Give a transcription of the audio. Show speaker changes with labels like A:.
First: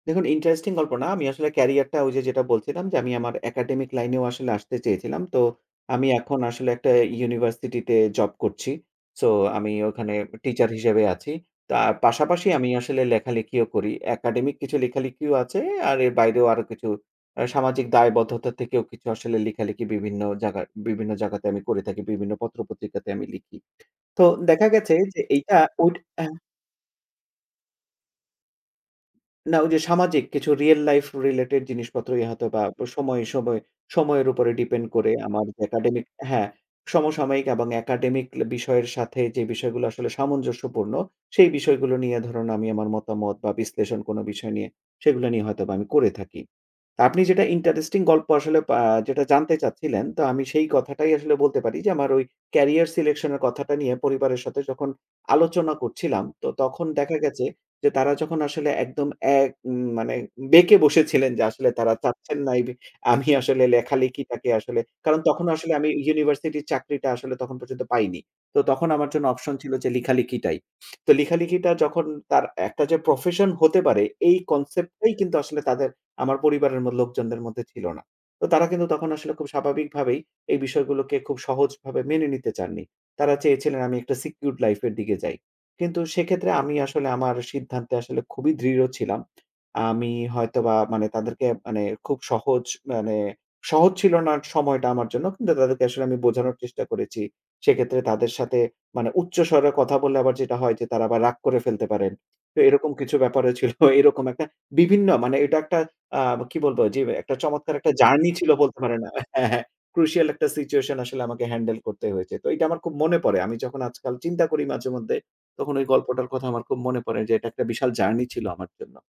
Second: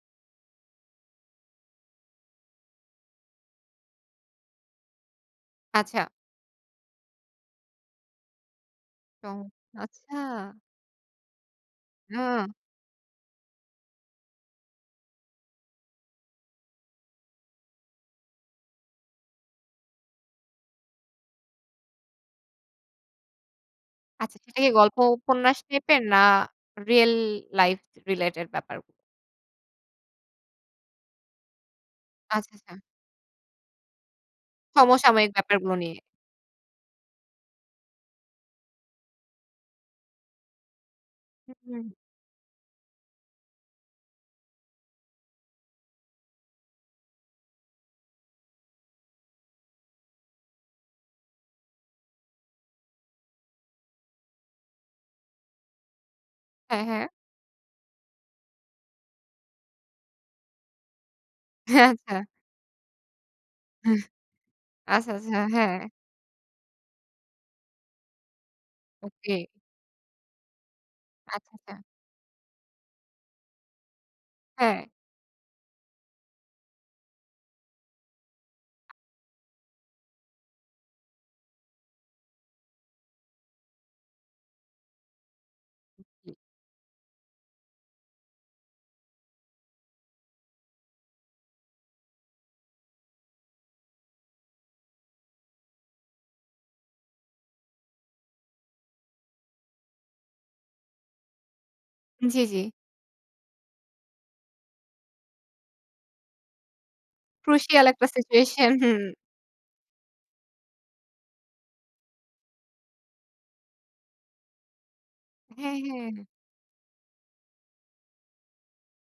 A: দেখুন ইন্টারেস্টিং গল্প না আমি আসলে ক্যারিয়ারটা ঐযে যেটা বলছিলাম যে আমি আমার একাডেমিক লাইনেও আসলে আসতে চেয়েছিলাম। তো
B: আচ্ছা।
A: আমি এখন আসলে একটা ইউনিভার্সিটিতে জব করছি। সো
B: ও
A: আমি ওখানে
B: আচ্ছা।
A: একটা টিচার হিসেবে আছি। তার পাশাপাশি
B: হ
A: আমি আসলে লেখালেখিও করি। একাডেমিক কিছু লেখালেখিও আছে আর এর বাইরেও আরো কিছু আ সামাজিক দায়বদ্ধতা থেকেও কিছু আসলে লেখালেখি বিভিন্ন জায়গা বিভিন্ন জায়গাতে আমি করে থাকি বিভিন্ন পত্র পত্রিকাতে আমি লিখি। তো
B: আচ্ছা, সেটা
A: দেখা
B: কি
A: গেছে
B: গল্প
A: যে এইটা
B: উপন্যাস
A: ঐ
B: টাইপের না
A: আ
B: রিয়াল লাইফ রিলেটেড ব্যাপার?
A: না ঐযে সামাজিক কিছু রিয়াল লাইফ রিলেটেড জিনিসপত্রই
B: আচ্ছা,
A: হয়তোবা প
B: আচ্ছা।
A: সময় সময় সময়ের উপরে ডিপেন্ড করে
B: সমসাময়িক
A: আমার
B: ব্যাপারগুলো নিয়ে।
A: একাডেমিক হ্যাঁ, সমসাময়িক এবং একাডেমিক ল বিষয়ের সাথে যে বিষয়গুলো আসলে সামঞ্জস্যপূর্ণ সেই
B: হু, হুম।
A: বিষয়গুলো নিয়ে ধরুন আমি আমার মতামত বা বিশ্লেষণ কোনো বিষয় নিয়ে সেগুলো নিয়ে হয়তোবা আমি করে থাকি। আপনি যেটা ইন্টারেস্টিং গল্প আসলে আ যেটা জানতে চাচ্ছিলেন তো আমি সেই কথাটাই আসলে বলতে পারি যে আমার ঐ ক্যারিয়ার সিলেকশন এর কথাটা নিয়ে পরিবারের সাথে যখন আলোচনা করছিলাম তো
B: হ্যাঁ,
A: তখন
B: হ্যাঁ।
A: দেখা গেছে যে তারা যখন আসলে একদম এক মানে বেঁকে বসেছিলেন যে আসলে
B: হ্যাঁ,
A: তারা
B: আচ্ছা।
A: চাচ্ছেন না এবি আমি আসলে লেখালেখিটাকে আসলে
B: আচ্ছা,
A: কারণ
B: আচ্ছা,
A: তখনও আসলে
B: হ্যাঁ।
A: আমি ইউনিভার্সিটির চাকরিটা আসলে তখন পর্যন্ত পাইনি। তো তখন আমার জন্য
B: ওকে।
A: অপশন ছিল যে লেখালিখিটাই। তো
B: আচ্ছা,
A: লেখালেখিটা
B: আচ্ছা।
A: যখন তার একটা যে প্রফেশন হতে পারে এই
B: হ্যাঁ।
A: কনসেপ্ট টাই কিন্তু আসলে তাদের আমার পরিবারের ম লোকজনদের মধ্যে ছিল না। তো তারা কিন্তু তখন আসলে খুব স্বাভাবিক ভাবেই এই বিষয়গুলোকে খুব সহজভাবে মেনে নিতে চাননি। তারা চেয়েছিলেন আমি একটা সিকিউরড লাইফ এর দিকে যাই। কিন্তু
B: [unintelligible]
A: সেক্ষেত্রে আমি আসলে আমার সিদ্ধান্তে আসলে খুবই দৃঢ় ছিলাম। আমি হয়তোবা মানে তাদেরকে মানে খুব সহজ মানে সহজ ছিল না সময়টা কিন্তু তাদেরকে আসলে আমি বোঝানোর চেষ্টা করেছি। সেক্ষেত্রে তাদের সাথে মানে উচ্চ স্বরে কথা বললে আবার যেটা হয় যে তারা আবার রাগ করে ফেলতে পারেন।
B: জি, জি।
A: তো এরকম কিছু ব্যাপারও ছিল। এরকম একটা বিভিন্ন মানে এটা একটা আ কি বলবো যেম একটা চমৎকার
B: ক্রুশিয়াল
A: একটা
B: একটা
A: জার্নি ছিল
B: সিচুয়েশন,
A: বলতে
B: হু।
A: পারেন হ্যাঁ, হ্যাঁ ক্রুশিয়াল একটা সিচুয়েশন আসলে আমাকে হ্যান্ডেল করতে হয়েছে। তো এইটা আমার খুব মনে পড়ে। আমি যখন আজকাল চিন্তা করি মাঝে মধ্যে তখন
B: হ্যাঁ,
A: ঐ
B: হ্যাঁ।
A: গল্পটার কথা আমার খুব মনে পড়ে যে এটা একটা বিশাল জার্নি ছিল আমার জন্য।